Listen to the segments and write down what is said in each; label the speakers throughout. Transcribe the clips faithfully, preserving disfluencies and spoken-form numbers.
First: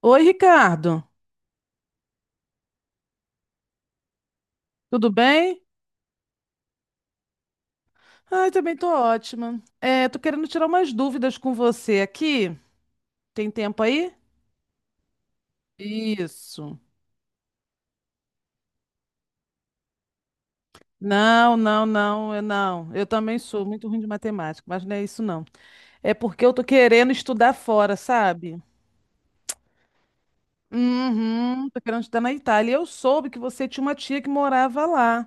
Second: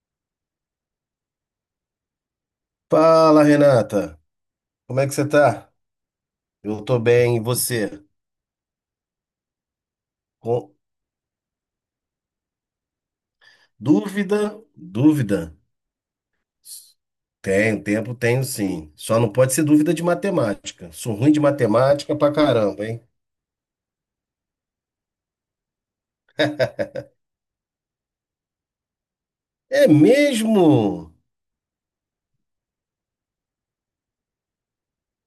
Speaker 1: Oi, Ricardo.
Speaker 2: Fala, Renata. Como é
Speaker 1: Tudo
Speaker 2: que você
Speaker 1: bem?
Speaker 2: tá? Eu tô bem, e você?
Speaker 1: Ai, também tô ótima. É, tô querendo tirar
Speaker 2: Com
Speaker 1: umas dúvidas com você aqui. Tem tempo aí?
Speaker 2: dúvida? Dúvida?
Speaker 1: Isso.
Speaker 2: Tenho, tempo tenho sim. Só não pode ser dúvida de matemática. Sou ruim de
Speaker 1: Não, não,
Speaker 2: matemática pra
Speaker 1: não, eu
Speaker 2: caramba,
Speaker 1: não.
Speaker 2: hein?
Speaker 1: Eu também sou muito ruim de matemática, mas não é isso não. É porque eu tô querendo estudar fora, sabe?
Speaker 2: É mesmo?
Speaker 1: Uhum, tô querendo estudar na Itália. E Eu soube que você tinha uma tia que morava lá.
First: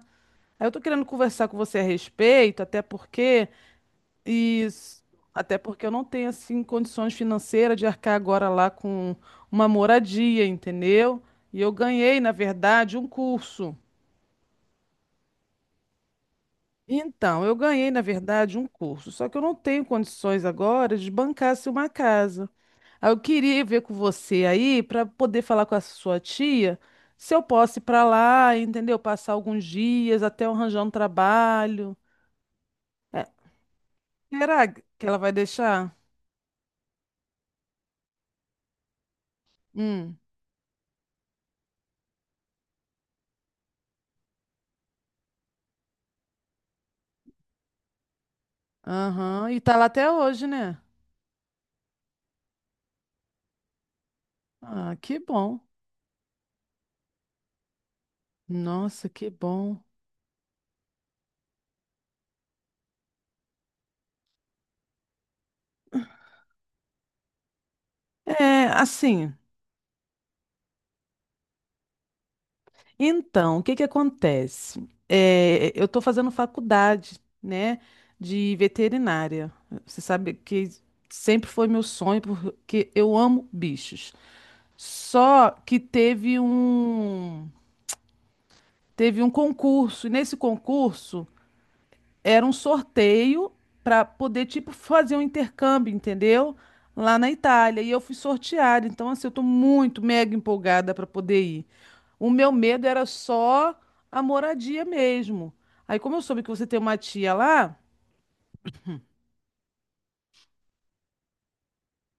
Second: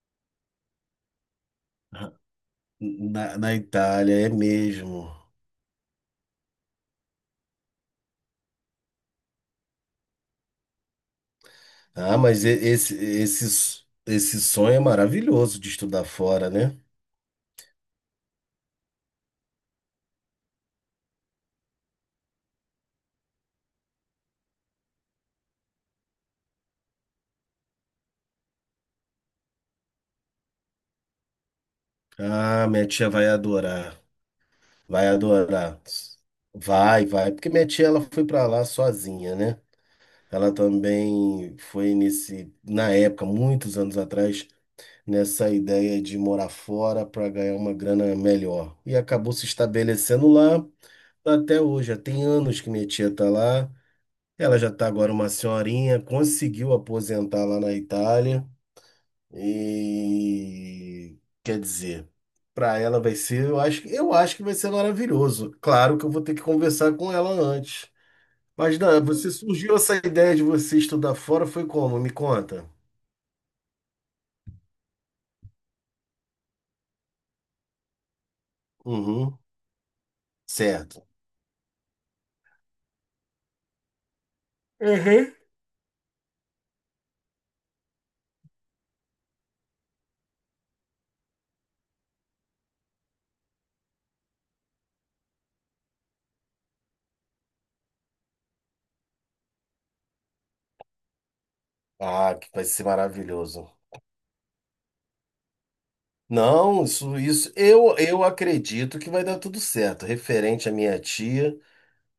Speaker 1: Aí eu tô querendo conversar com você a respeito, até
Speaker 2: Na,
Speaker 1: porque.
Speaker 2: na Itália, é
Speaker 1: Isso.
Speaker 2: mesmo.
Speaker 1: Até porque eu não tenho assim condições financeiras de arcar agora lá com uma moradia, entendeu? E eu
Speaker 2: Ah,
Speaker 1: ganhei, na
Speaker 2: mas e- esse,
Speaker 1: verdade, um curso.
Speaker 2: esse, esse sonho é maravilhoso de estudar fora, né?
Speaker 1: Então, eu ganhei, na verdade, um curso, só que eu não tenho condições agora de bancar se uma casa. Aí eu queria ver com você aí para poder falar com a sua tia se eu posso ir para lá, entendeu? Passar alguns dias até eu arranjar um trabalho.
Speaker 2: Ah, minha tia
Speaker 1: É,
Speaker 2: vai adorar.
Speaker 1: será que
Speaker 2: Vai
Speaker 1: ela vai
Speaker 2: adorar.
Speaker 1: deixar?
Speaker 2: Vai, vai. Porque minha tia, ela foi pra lá sozinha, né?
Speaker 1: Hum.
Speaker 2: Ela também foi nesse, na época, muitos anos atrás, nessa ideia de morar fora para ganhar uma grana melhor. E acabou se
Speaker 1: Aham, e tá lá até
Speaker 2: estabelecendo
Speaker 1: hoje,
Speaker 2: lá
Speaker 1: né?
Speaker 2: até hoje. Já tem anos que minha tia está lá. Ela já está
Speaker 1: Ah,
Speaker 2: agora
Speaker 1: que
Speaker 2: uma
Speaker 1: bom.
Speaker 2: senhorinha, conseguiu aposentar lá na Itália.
Speaker 1: Nossa, que bom.
Speaker 2: E quer dizer, para ela vai ser, eu acho, eu acho que vai ser maravilhoso. Claro que eu vou ter que conversar com ela antes.
Speaker 1: É,
Speaker 2: Mas não, você
Speaker 1: assim,
Speaker 2: surgiu essa ideia de você estudar fora, foi como? Me conta.
Speaker 1: então, o que que acontece? É, eu estou fazendo faculdade, né, de
Speaker 2: Uhum,
Speaker 1: veterinária. Você sabe que
Speaker 2: certo.
Speaker 1: sempre foi meu sonho, porque eu amo bichos.
Speaker 2: Uhum.
Speaker 1: Só que teve um, teve um concurso, e nesse concurso era um sorteio para poder, tipo, fazer um intercâmbio, entendeu? Lá na Itália. E eu fui sorteada. Então, assim, eu tô muito mega empolgada para poder ir. O
Speaker 2: Ah, que
Speaker 1: meu
Speaker 2: vai ser
Speaker 1: medo era
Speaker 2: maravilhoso.
Speaker 1: só a moradia mesmo. Aí, como eu soube que você tem
Speaker 2: Não,
Speaker 1: uma
Speaker 2: isso,
Speaker 1: tia
Speaker 2: isso,
Speaker 1: lá,
Speaker 2: eu, eu acredito que vai dar tudo certo. Referente à minha tia,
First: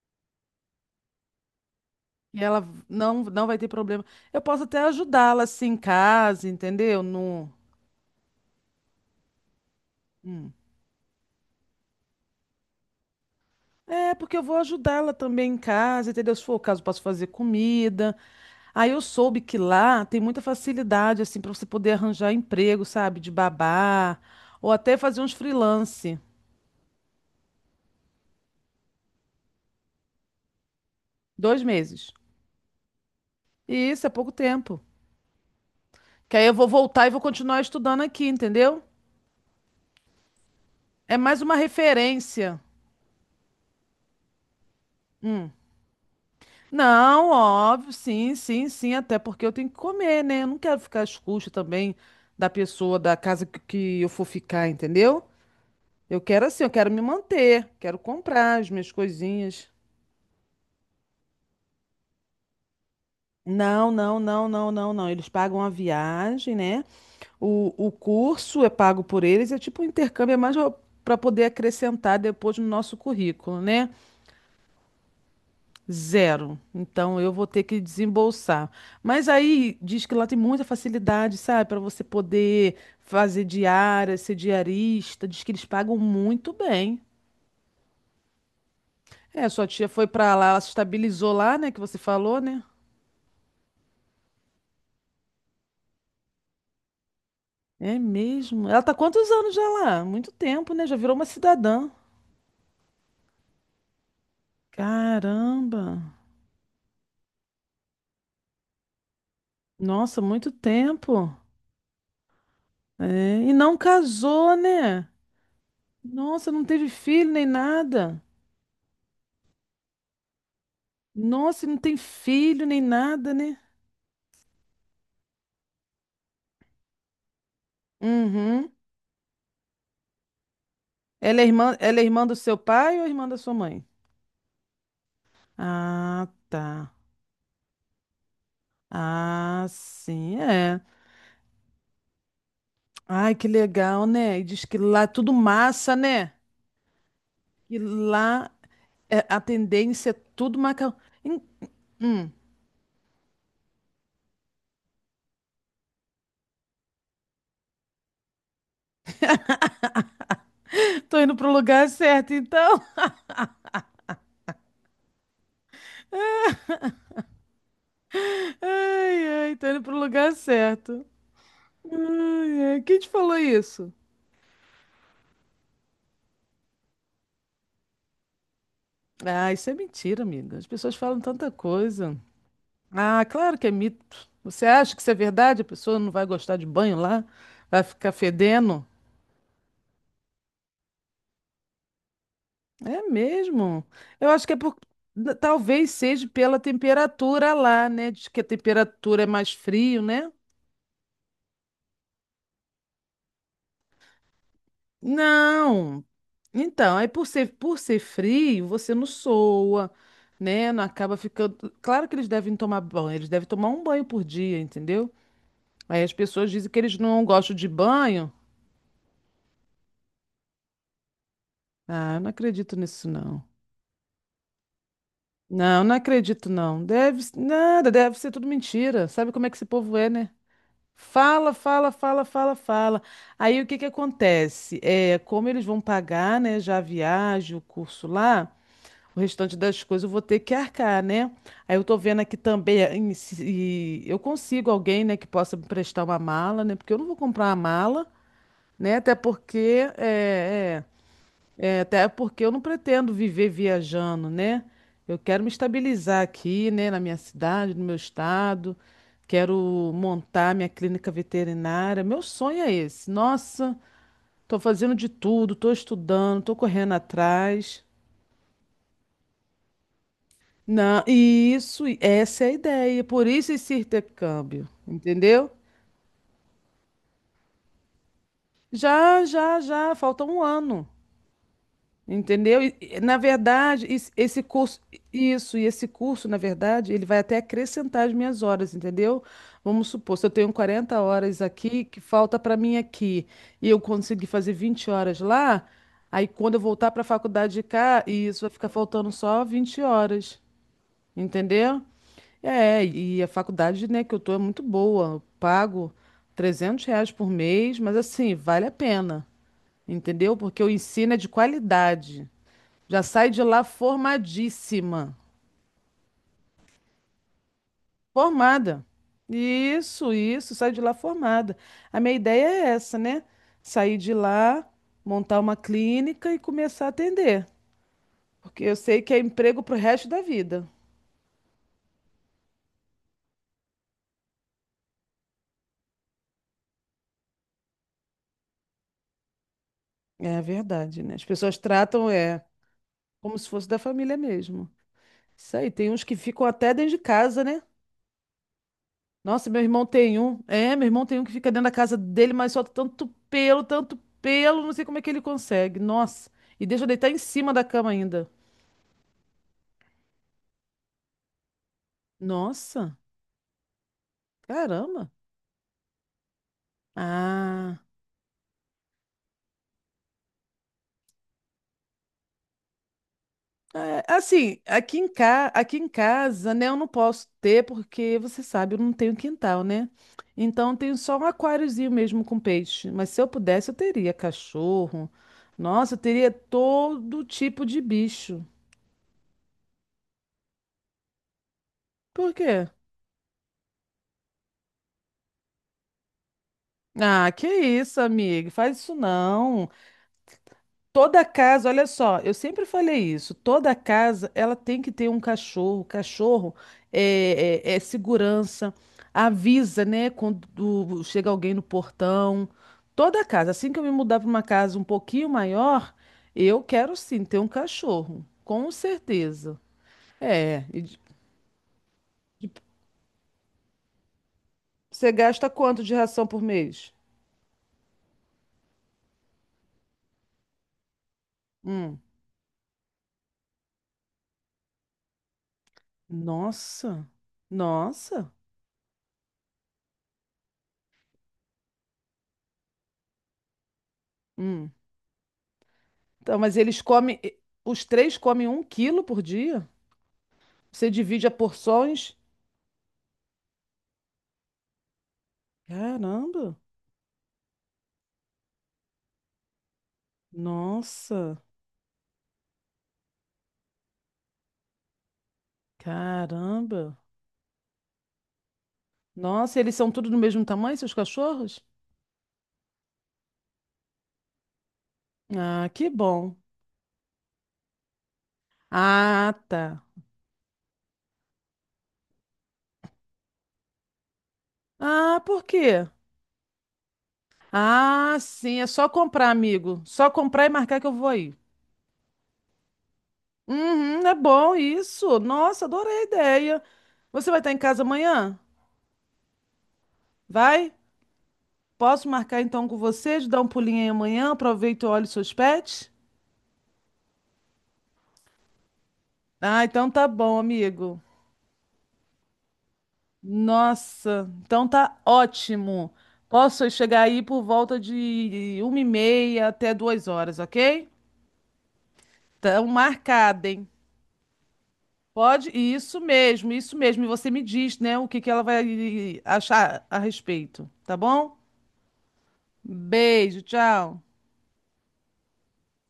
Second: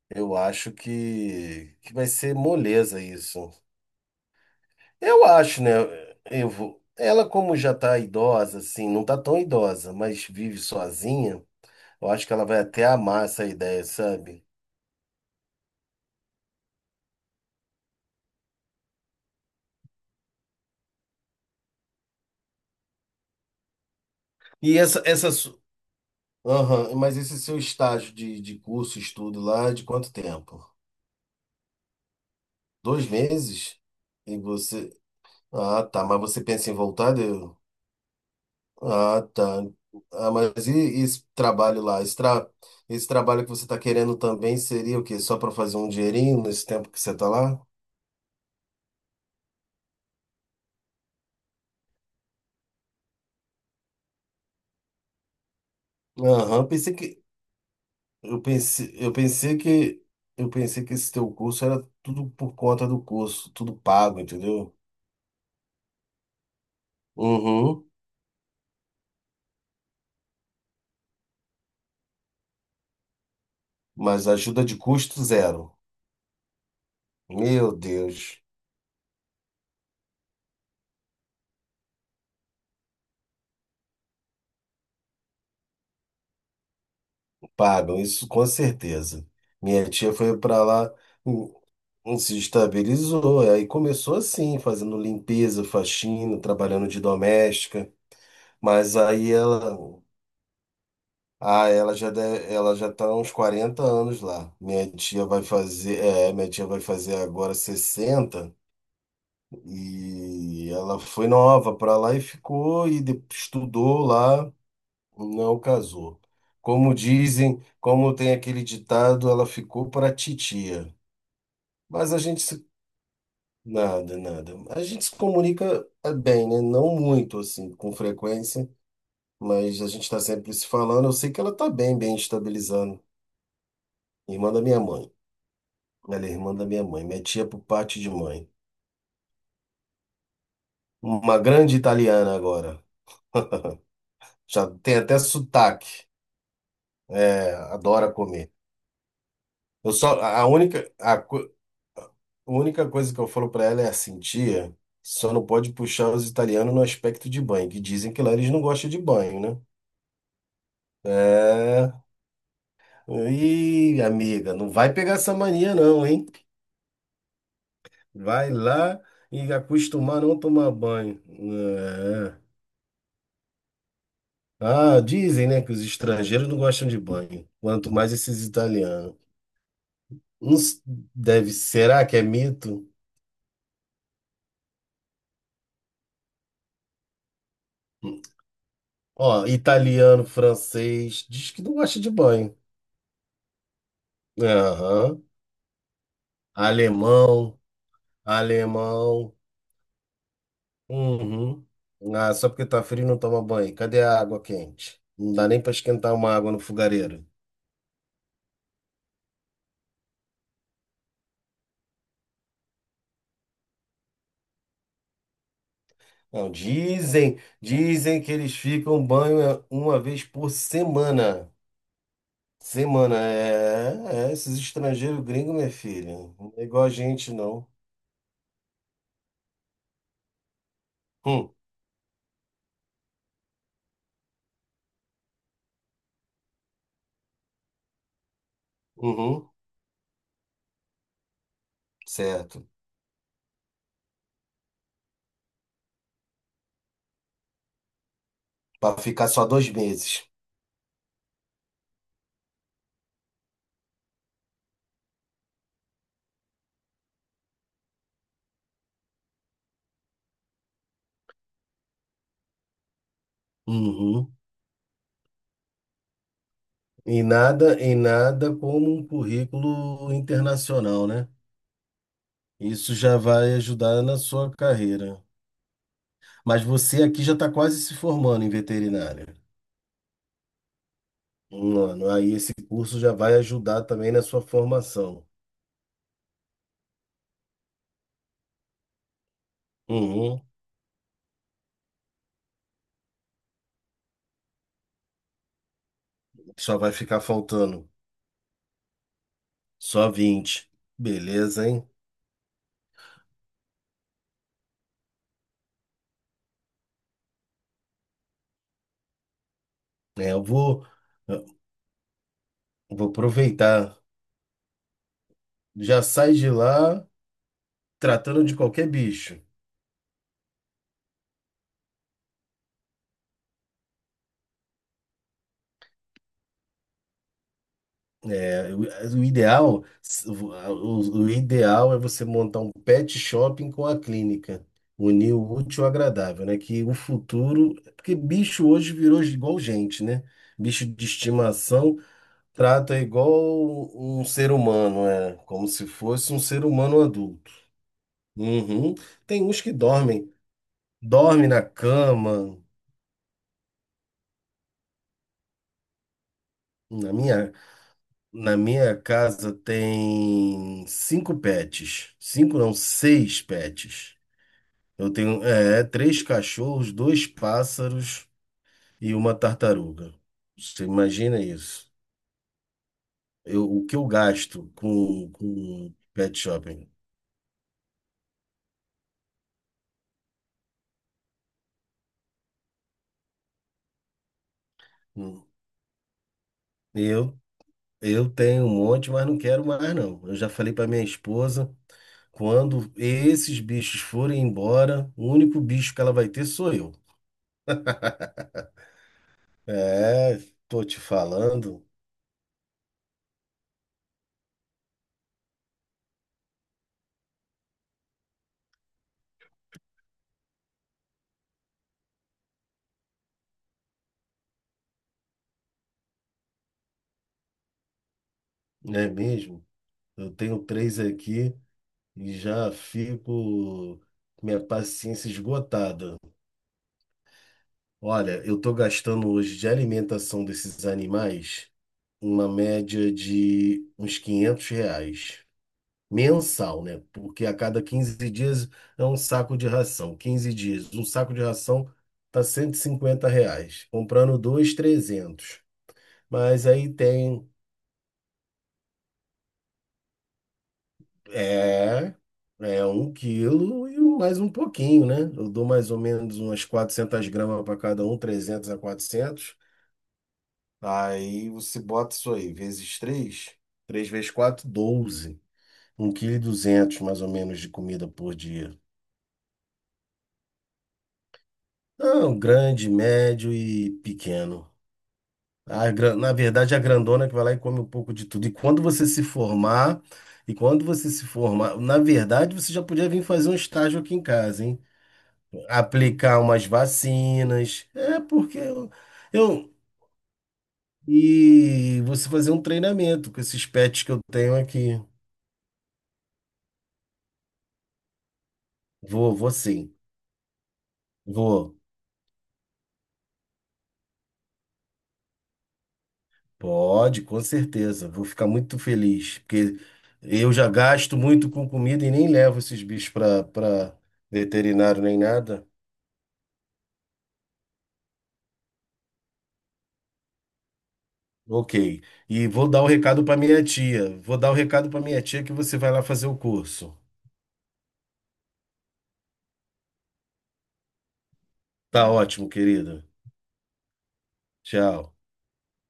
Speaker 2: eu acho que, que vai ser
Speaker 1: e ela
Speaker 2: moleza
Speaker 1: não, não
Speaker 2: isso.
Speaker 1: vai ter problema, eu posso até
Speaker 2: Eu
Speaker 1: ajudá-la,
Speaker 2: acho,
Speaker 1: assim,
Speaker 2: né?
Speaker 1: em casa,
Speaker 2: Eu vou,
Speaker 1: entendeu?
Speaker 2: ela,
Speaker 1: No...
Speaker 2: como já tá idosa, assim, não tá tão idosa, mas
Speaker 1: Hum.
Speaker 2: vive sozinha, eu acho que ela vai até amar essa ideia,
Speaker 1: É, porque eu
Speaker 2: sabe?
Speaker 1: vou ajudá-la também em casa, entendeu? Se for o caso, posso fazer comida. Aí eu soube que lá tem muita facilidade, assim, para você poder arranjar emprego, sabe, de babá, ou
Speaker 2: E
Speaker 1: até
Speaker 2: essa,
Speaker 1: fazer
Speaker 2: essa,
Speaker 1: uns freelance,
Speaker 2: Aham, mas esse seu estágio de, de curso, estudo lá, é de quanto tempo?
Speaker 1: dois meses.
Speaker 2: Dois meses?
Speaker 1: E isso é pouco
Speaker 2: E
Speaker 1: tempo.
Speaker 2: você. Ah, tá. Mas
Speaker 1: Que
Speaker 2: você
Speaker 1: aí eu vou
Speaker 2: pensa em
Speaker 1: voltar e
Speaker 2: voltar,
Speaker 1: vou
Speaker 2: deu?
Speaker 1: continuar estudando aqui, entendeu?
Speaker 2: Ah, tá. Ah, mas e, e
Speaker 1: É
Speaker 2: esse
Speaker 1: mais uma
Speaker 2: trabalho lá? Esse, tra...
Speaker 1: referência.
Speaker 2: esse trabalho que você está querendo também seria o quê? Só para
Speaker 1: Hum.
Speaker 2: fazer um dinheirinho nesse tempo que você está
Speaker 1: Não,
Speaker 2: lá?
Speaker 1: óbvio, sim, sim, sim, até porque eu tenho que comer, né? Eu não quero ficar às custas também da pessoa, da casa que, que eu for ficar, entendeu? Eu quero assim,
Speaker 2: Aham,
Speaker 1: eu quero
Speaker 2: pensei
Speaker 1: me
Speaker 2: que.
Speaker 1: manter, quero
Speaker 2: Eu
Speaker 1: comprar as minhas
Speaker 2: pensei, eu pensei
Speaker 1: coisinhas.
Speaker 2: que. Eu pensei que esse teu curso era tudo por conta do curso, tudo
Speaker 1: Não, não,
Speaker 2: pago,
Speaker 1: não, não,
Speaker 2: entendeu?
Speaker 1: não, não. Eles pagam a viagem, né? O,
Speaker 2: Uhum.
Speaker 1: o curso é pago por eles, é tipo um intercâmbio, é mais para poder acrescentar depois no nosso currículo, né?
Speaker 2: Mas ajuda de custo zero.
Speaker 1: Zero. Então eu vou ter
Speaker 2: Meu
Speaker 1: que
Speaker 2: Deus,
Speaker 1: desembolsar. Mas aí diz que lá tem muita facilidade, sabe? Para você poder fazer diária, ser diarista. Diz que eles pagam muito bem.
Speaker 2: pagam isso com certeza.
Speaker 1: É, sua tia
Speaker 2: Minha
Speaker 1: foi
Speaker 2: tia
Speaker 1: para
Speaker 2: foi
Speaker 1: lá, ela
Speaker 2: para
Speaker 1: se
Speaker 2: lá,
Speaker 1: estabilizou
Speaker 2: hum,
Speaker 1: lá, né? Que você
Speaker 2: hum, se
Speaker 1: falou, né?
Speaker 2: estabilizou, aí começou assim, fazendo limpeza, faxina, trabalhando de doméstica,
Speaker 1: É mesmo. Ela tá há
Speaker 2: mas
Speaker 1: quantos
Speaker 2: aí
Speaker 1: anos já
Speaker 2: ela,
Speaker 1: lá? Muito tempo, né? Já virou uma
Speaker 2: ah,
Speaker 1: cidadã.
Speaker 2: ela já deve- ela já tá há uns quarenta anos lá. Minha tia vai
Speaker 1: Caramba!
Speaker 2: fazer, é, minha tia vai fazer agora sessenta
Speaker 1: Nossa, muito
Speaker 2: e ela foi
Speaker 1: tempo.
Speaker 2: nova para lá e ficou e de-
Speaker 1: É, e não
Speaker 2: estudou lá.
Speaker 1: casou, né?
Speaker 2: Não casou.
Speaker 1: Nossa, não teve
Speaker 2: Como
Speaker 1: filho nem
Speaker 2: dizem, como
Speaker 1: nada.
Speaker 2: tem aquele ditado, ela ficou para titia.
Speaker 1: Nossa, e não tem
Speaker 2: Mas a gente
Speaker 1: filho
Speaker 2: se...
Speaker 1: nem nada, né?
Speaker 2: Nada, nada. A gente se comunica eh, bem, né? Não muito, assim, com frequência,
Speaker 1: Uhum.
Speaker 2: mas a gente está sempre se falando. Eu sei
Speaker 1: Ela
Speaker 2: que
Speaker 1: é
Speaker 2: ela está
Speaker 1: irmã,
Speaker 2: bem,
Speaker 1: ela é
Speaker 2: bem
Speaker 1: irmã do seu pai
Speaker 2: estabilizando.
Speaker 1: ou irmã da sua mãe?
Speaker 2: Irmã da minha mãe. Ela
Speaker 1: Ah,
Speaker 2: é irmã da minha
Speaker 1: tá.
Speaker 2: mãe. Minha tia por parte de mãe.
Speaker 1: Ah, sim, é.
Speaker 2: Uma grande italiana agora.
Speaker 1: Ai, que legal, né? E diz
Speaker 2: Já
Speaker 1: que
Speaker 2: tem
Speaker 1: lá é
Speaker 2: até
Speaker 1: tudo massa,
Speaker 2: sotaque.
Speaker 1: né?
Speaker 2: É,
Speaker 1: E
Speaker 2: adora
Speaker 1: lá
Speaker 2: comer.
Speaker 1: é, a
Speaker 2: Eu
Speaker 1: tendência
Speaker 2: só...
Speaker 1: é
Speaker 2: A
Speaker 1: tudo
Speaker 2: única,
Speaker 1: macarrão.
Speaker 2: a única...
Speaker 1: Hum,
Speaker 2: A única coisa que eu falo pra ela é assim: tia, só não pode puxar os italianos no aspecto de banho, que dizem que lá eles não gostam de banho, né?
Speaker 1: tô indo pro lugar
Speaker 2: É.
Speaker 1: certo, então.
Speaker 2: Ih, amiga, não vai pegar essa mania não, hein? Vai lá
Speaker 1: Ai,
Speaker 2: e
Speaker 1: ai, tá indo pro
Speaker 2: acostumar a
Speaker 1: lugar
Speaker 2: não tomar
Speaker 1: certo.
Speaker 2: banho. É.
Speaker 1: Ai, ai. Quem te falou isso?
Speaker 2: Ah, dizem, né, que os estrangeiros não gostam de banho, quanto mais esses italianos.
Speaker 1: Ah, isso é mentira,
Speaker 2: Não
Speaker 1: amiga. As
Speaker 2: s-
Speaker 1: pessoas falam tanta
Speaker 2: Deve, será que
Speaker 1: coisa.
Speaker 2: é mito?
Speaker 1: Ah, claro que é mito. Você acha que isso é verdade? A pessoa não vai gostar de banho lá? Vai ficar fedendo?
Speaker 2: Ó, italiano, francês, diz que não gosta de banho.
Speaker 1: É mesmo. Eu acho que é por.
Speaker 2: Aham.
Speaker 1: n- Talvez seja pela temperatura
Speaker 2: Alemão,
Speaker 1: lá, né? Diz que a temperatura é
Speaker 2: alemão.
Speaker 1: mais frio, né?
Speaker 2: Uhum. Ah, só porque tá frio não toma banho. Cadê a água quente? Não dá nem para
Speaker 1: Não.
Speaker 2: esquentar uma água no
Speaker 1: Então, aí por
Speaker 2: fogareiro.
Speaker 1: ser, por ser frio, você não soa, né? Não acaba ficando. Claro que eles devem tomar banho, eles devem tomar um banho por dia, entendeu? Aí as pessoas
Speaker 2: Não,
Speaker 1: dizem que eles não
Speaker 2: dizem,
Speaker 1: gostam de
Speaker 2: dizem que
Speaker 1: banho.
Speaker 2: eles ficam banho uma vez por semana.
Speaker 1: Ah, eu não acredito nisso,
Speaker 2: Semana,
Speaker 1: não.
Speaker 2: é, é, esses estrangeiros gringos, minha
Speaker 1: Não, não
Speaker 2: filha.
Speaker 1: acredito,
Speaker 2: Não é igual
Speaker 1: não.
Speaker 2: a
Speaker 1: Deve,
Speaker 2: gente,
Speaker 1: s-
Speaker 2: não.
Speaker 1: nada, deve ser tudo mentira. Sabe como é que esse povo é, né?
Speaker 2: Hum,
Speaker 1: Fala, fala, fala, fala, fala. Aí o que que acontece? É, como eles vão pagar, né, já a viagem, o curso lá. O
Speaker 2: uhum,
Speaker 1: restante das coisas eu vou ter que arcar, né? Aí eu tô vendo aqui
Speaker 2: certo.
Speaker 1: também eh, em se- e eu consigo alguém, né, que possa me prestar uma mala, né? Porque eu não vou comprar uma mala, né?
Speaker 2: Para
Speaker 1: Até
Speaker 2: ficar só dois
Speaker 1: porque
Speaker 2: meses.
Speaker 1: é, é, é, até porque eu não pretendo viver viajando, né? Eu quero me estabilizar aqui, né, na minha cidade, no meu estado. Quero montar minha clínica veterinária. Meu sonho é esse. Nossa,
Speaker 2: Uhum.
Speaker 1: tô fazendo de tudo, tô estudando, tô correndo
Speaker 2: E nada,
Speaker 1: atrás.
Speaker 2: e nada como um currículo
Speaker 1: Não,
Speaker 2: internacional, né?
Speaker 1: isso, e essa é a
Speaker 2: Isso
Speaker 1: ideia.
Speaker 2: já
Speaker 1: Por isso
Speaker 2: vai
Speaker 1: esse
Speaker 2: ajudar na sua
Speaker 1: intercâmbio,
Speaker 2: carreira.
Speaker 1: entendeu?
Speaker 2: Mas você aqui já está quase se formando em
Speaker 1: Já,
Speaker 2: veterinária.
Speaker 1: já, já, falta um ano,
Speaker 2: Um ano. Aí esse
Speaker 1: entendeu? E,
Speaker 2: curso
Speaker 1: e,
Speaker 2: já
Speaker 1: na
Speaker 2: vai ajudar
Speaker 1: verdade,
Speaker 2: também
Speaker 1: is-
Speaker 2: na sua
Speaker 1: esse curso,
Speaker 2: formação.
Speaker 1: isso, e esse curso, na verdade, ele vai até acrescentar as minhas horas, entendeu? Vamos supor, se eu
Speaker 2: Uhum.
Speaker 1: tenho quarenta horas aqui, que falta para mim aqui, e eu conseguir fazer vinte horas lá, aí quando eu
Speaker 2: Só
Speaker 1: voltar
Speaker 2: vai
Speaker 1: para a
Speaker 2: ficar
Speaker 1: faculdade de
Speaker 2: faltando
Speaker 1: cá, isso vai ficar faltando só vinte
Speaker 2: só
Speaker 1: horas,
Speaker 2: vinte. Beleza,
Speaker 1: entendeu?
Speaker 2: hein?
Speaker 1: É, e a faculdade, né, que eu tô é muito boa. Eu pago trezentos reais por mês, mas assim, vale a pena,
Speaker 2: É,
Speaker 1: entendeu?
Speaker 2: eu
Speaker 1: Porque o
Speaker 2: vou,
Speaker 1: ensino é de qualidade.
Speaker 2: eu
Speaker 1: Já
Speaker 2: vou
Speaker 1: sai de lá
Speaker 2: aproveitar.
Speaker 1: formadíssima.
Speaker 2: Já sai de lá tratando de
Speaker 1: Formada.
Speaker 2: qualquer bicho.
Speaker 1: Isso, isso, sai de lá formada. A minha ideia é essa, né? Sair de lá, montar uma clínica e começar a atender. Porque
Speaker 2: É,
Speaker 1: eu
Speaker 2: o
Speaker 1: sei que é
Speaker 2: o
Speaker 1: emprego pro
Speaker 2: ideal,
Speaker 1: resto da vida.
Speaker 2: o, o ideal é você montar um pet shopping com a clínica, unir o útil ao agradável, né? Que o futuro, porque bicho hoje virou igual gente, né?
Speaker 1: É
Speaker 2: Bicho
Speaker 1: verdade,
Speaker 2: de
Speaker 1: né? As pessoas
Speaker 2: estimação
Speaker 1: tratam, é,
Speaker 2: trata igual
Speaker 1: como se fosse da família
Speaker 2: um ser
Speaker 1: mesmo.
Speaker 2: humano, é,
Speaker 1: Isso
Speaker 2: como
Speaker 1: aí,
Speaker 2: se
Speaker 1: tem uns que
Speaker 2: fosse um
Speaker 1: ficam
Speaker 2: ser
Speaker 1: até dentro de
Speaker 2: humano
Speaker 1: casa,
Speaker 2: adulto.
Speaker 1: né?
Speaker 2: Uhum. Tem
Speaker 1: Nossa, meu
Speaker 2: uns que
Speaker 1: irmão tem
Speaker 2: dormem,
Speaker 1: um. É, meu irmão tem um que
Speaker 2: dorme
Speaker 1: fica
Speaker 2: na
Speaker 1: dentro da casa dele, mas
Speaker 2: cama.
Speaker 1: solta tanto pelo, tanto pelo, não sei como é que ele consegue. Nossa. E deixa eu deitar
Speaker 2: Na
Speaker 1: em
Speaker 2: minha,
Speaker 1: cima da cama ainda.
Speaker 2: na minha casa tem cinco pets, cinco não,
Speaker 1: Nossa,
Speaker 2: seis pets.
Speaker 1: caramba.
Speaker 2: Eu tenho, é, três cachorros, dois
Speaker 1: Ah.
Speaker 2: pássaros e uma tartaruga. Você imagina isso? Eu, o que
Speaker 1: É,
Speaker 2: eu
Speaker 1: assim,
Speaker 2: gasto
Speaker 1: aqui em
Speaker 2: com,
Speaker 1: ca... aqui em
Speaker 2: com pet
Speaker 1: casa, né, eu
Speaker 2: shopping?
Speaker 1: não posso ter, porque você sabe, eu não tenho quintal, né? Então tenho só um aquáriozinho mesmo com peixe. Mas se eu pudesse, eu teria cachorro.
Speaker 2: Hum.
Speaker 1: Nossa, eu teria todo
Speaker 2: Eu,
Speaker 1: tipo de
Speaker 2: eu
Speaker 1: bicho.
Speaker 2: tenho um monte, mas não quero mais, não. Eu já falei para minha esposa,
Speaker 1: Por quê?
Speaker 2: quando esses bichos forem embora, o único bicho que ela vai ter sou eu.
Speaker 1: Ah, que isso, amiga, faz isso não.
Speaker 2: É, tô te
Speaker 1: Toda casa,
Speaker 2: falando,
Speaker 1: olha só, eu sempre falei isso, toda casa ela tem que ter um cachorro. Cachorro é, é- é segurança, avisa, né, quando chega alguém no portão. Toda casa, assim que eu me mudar para uma casa um pouquinho maior, eu quero sim ter um cachorro, com
Speaker 2: é
Speaker 1: certeza.
Speaker 2: mesmo? Eu tenho
Speaker 1: É, e
Speaker 2: três
Speaker 1: de-
Speaker 2: aqui e
Speaker 1: de-
Speaker 2: já fico com minha
Speaker 1: você
Speaker 2: paciência
Speaker 1: gasta quanto de
Speaker 2: esgotada.
Speaker 1: ração por mês?
Speaker 2: Olha, eu tô gastando hoje de alimentação desses animais
Speaker 1: Hum,
Speaker 2: uma média de uns quinhentos reais mensal, né?
Speaker 1: nossa,
Speaker 2: Porque a cada quinze
Speaker 1: nossa.
Speaker 2: dias é um saco de ração. Quinze dias, um saco de ração tá cento e cinquenta reais. Comprando
Speaker 1: Hum.
Speaker 2: dois, trezentos.
Speaker 1: Então, mas
Speaker 2: Mas
Speaker 1: eles
Speaker 2: aí
Speaker 1: comem,
Speaker 2: tem,
Speaker 1: os três comem um quilo por dia? Você divide a
Speaker 2: é,
Speaker 1: porções?
Speaker 2: é um quilo e um- mais um pouquinho, né? Eu dou mais ou menos
Speaker 1: Caramba!
Speaker 2: umas quatrocentas gramas para cada um, trezentos a quatrocentos.
Speaker 1: Nossa!
Speaker 2: Aí você bota isso aí, vezes três três vezes quatro, doze. um vírgula dois
Speaker 1: Caramba!
Speaker 2: kg mais ou menos de comida por dia.
Speaker 1: Nossa, eles são tudo do mesmo tamanho, seus cachorros?
Speaker 2: Não, grande, médio e pequeno.
Speaker 1: Ah, que
Speaker 2: A, gran- na
Speaker 1: bom.
Speaker 2: verdade, a grandona é que vai lá e come um pouco de tudo. E quando você se
Speaker 1: Ah, tá.
Speaker 2: formar, e quando você se formar, na verdade, você já podia vir fazer um estágio aqui em casa, hein?
Speaker 1: Ah, por quê?
Speaker 2: Aplicar umas vacinas.
Speaker 1: Ah,
Speaker 2: É porque
Speaker 1: sim, é só
Speaker 2: eu,
Speaker 1: comprar,
Speaker 2: eu
Speaker 1: amigo. Só comprar e marcar que eu vou aí.
Speaker 2: e você fazer um treinamento com esses pets
Speaker 1: Uhum,
Speaker 2: que
Speaker 1: é
Speaker 2: eu
Speaker 1: bom
Speaker 2: tenho aqui.
Speaker 1: isso. Nossa, adorei a ideia. Você vai estar em casa amanhã?
Speaker 2: Vou, vou sim.
Speaker 1: Vai?
Speaker 2: Vou,
Speaker 1: Posso marcar então com vocês, dar um pulinho aí amanhã, aproveito e olho seus pets?
Speaker 2: pode, com certeza. Vou ficar muito feliz,
Speaker 1: Ah,
Speaker 2: porque
Speaker 1: então tá bom,
Speaker 2: eu já
Speaker 1: amigo.
Speaker 2: gasto muito com comida e nem levo esses bichos para para
Speaker 1: Nossa, então tá
Speaker 2: veterinário nem nada.
Speaker 1: ótimo. Posso chegar aí por volta de uma e meia até duas horas, ok?
Speaker 2: Ok. E
Speaker 1: Então
Speaker 2: vou dar o recado para
Speaker 1: marcado,
Speaker 2: minha
Speaker 1: hein?
Speaker 2: tia. Vou dar o recado para minha tia
Speaker 1: Pode?
Speaker 2: que você vai
Speaker 1: Isso
Speaker 2: lá fazer o
Speaker 1: mesmo, isso
Speaker 2: curso.
Speaker 1: mesmo. E você me diz, né, o que que ela vai achar a respeito, tá bom?
Speaker 2: Tá ótimo, querido.
Speaker 1: Beijo, tchau.
Speaker 2: Tchau.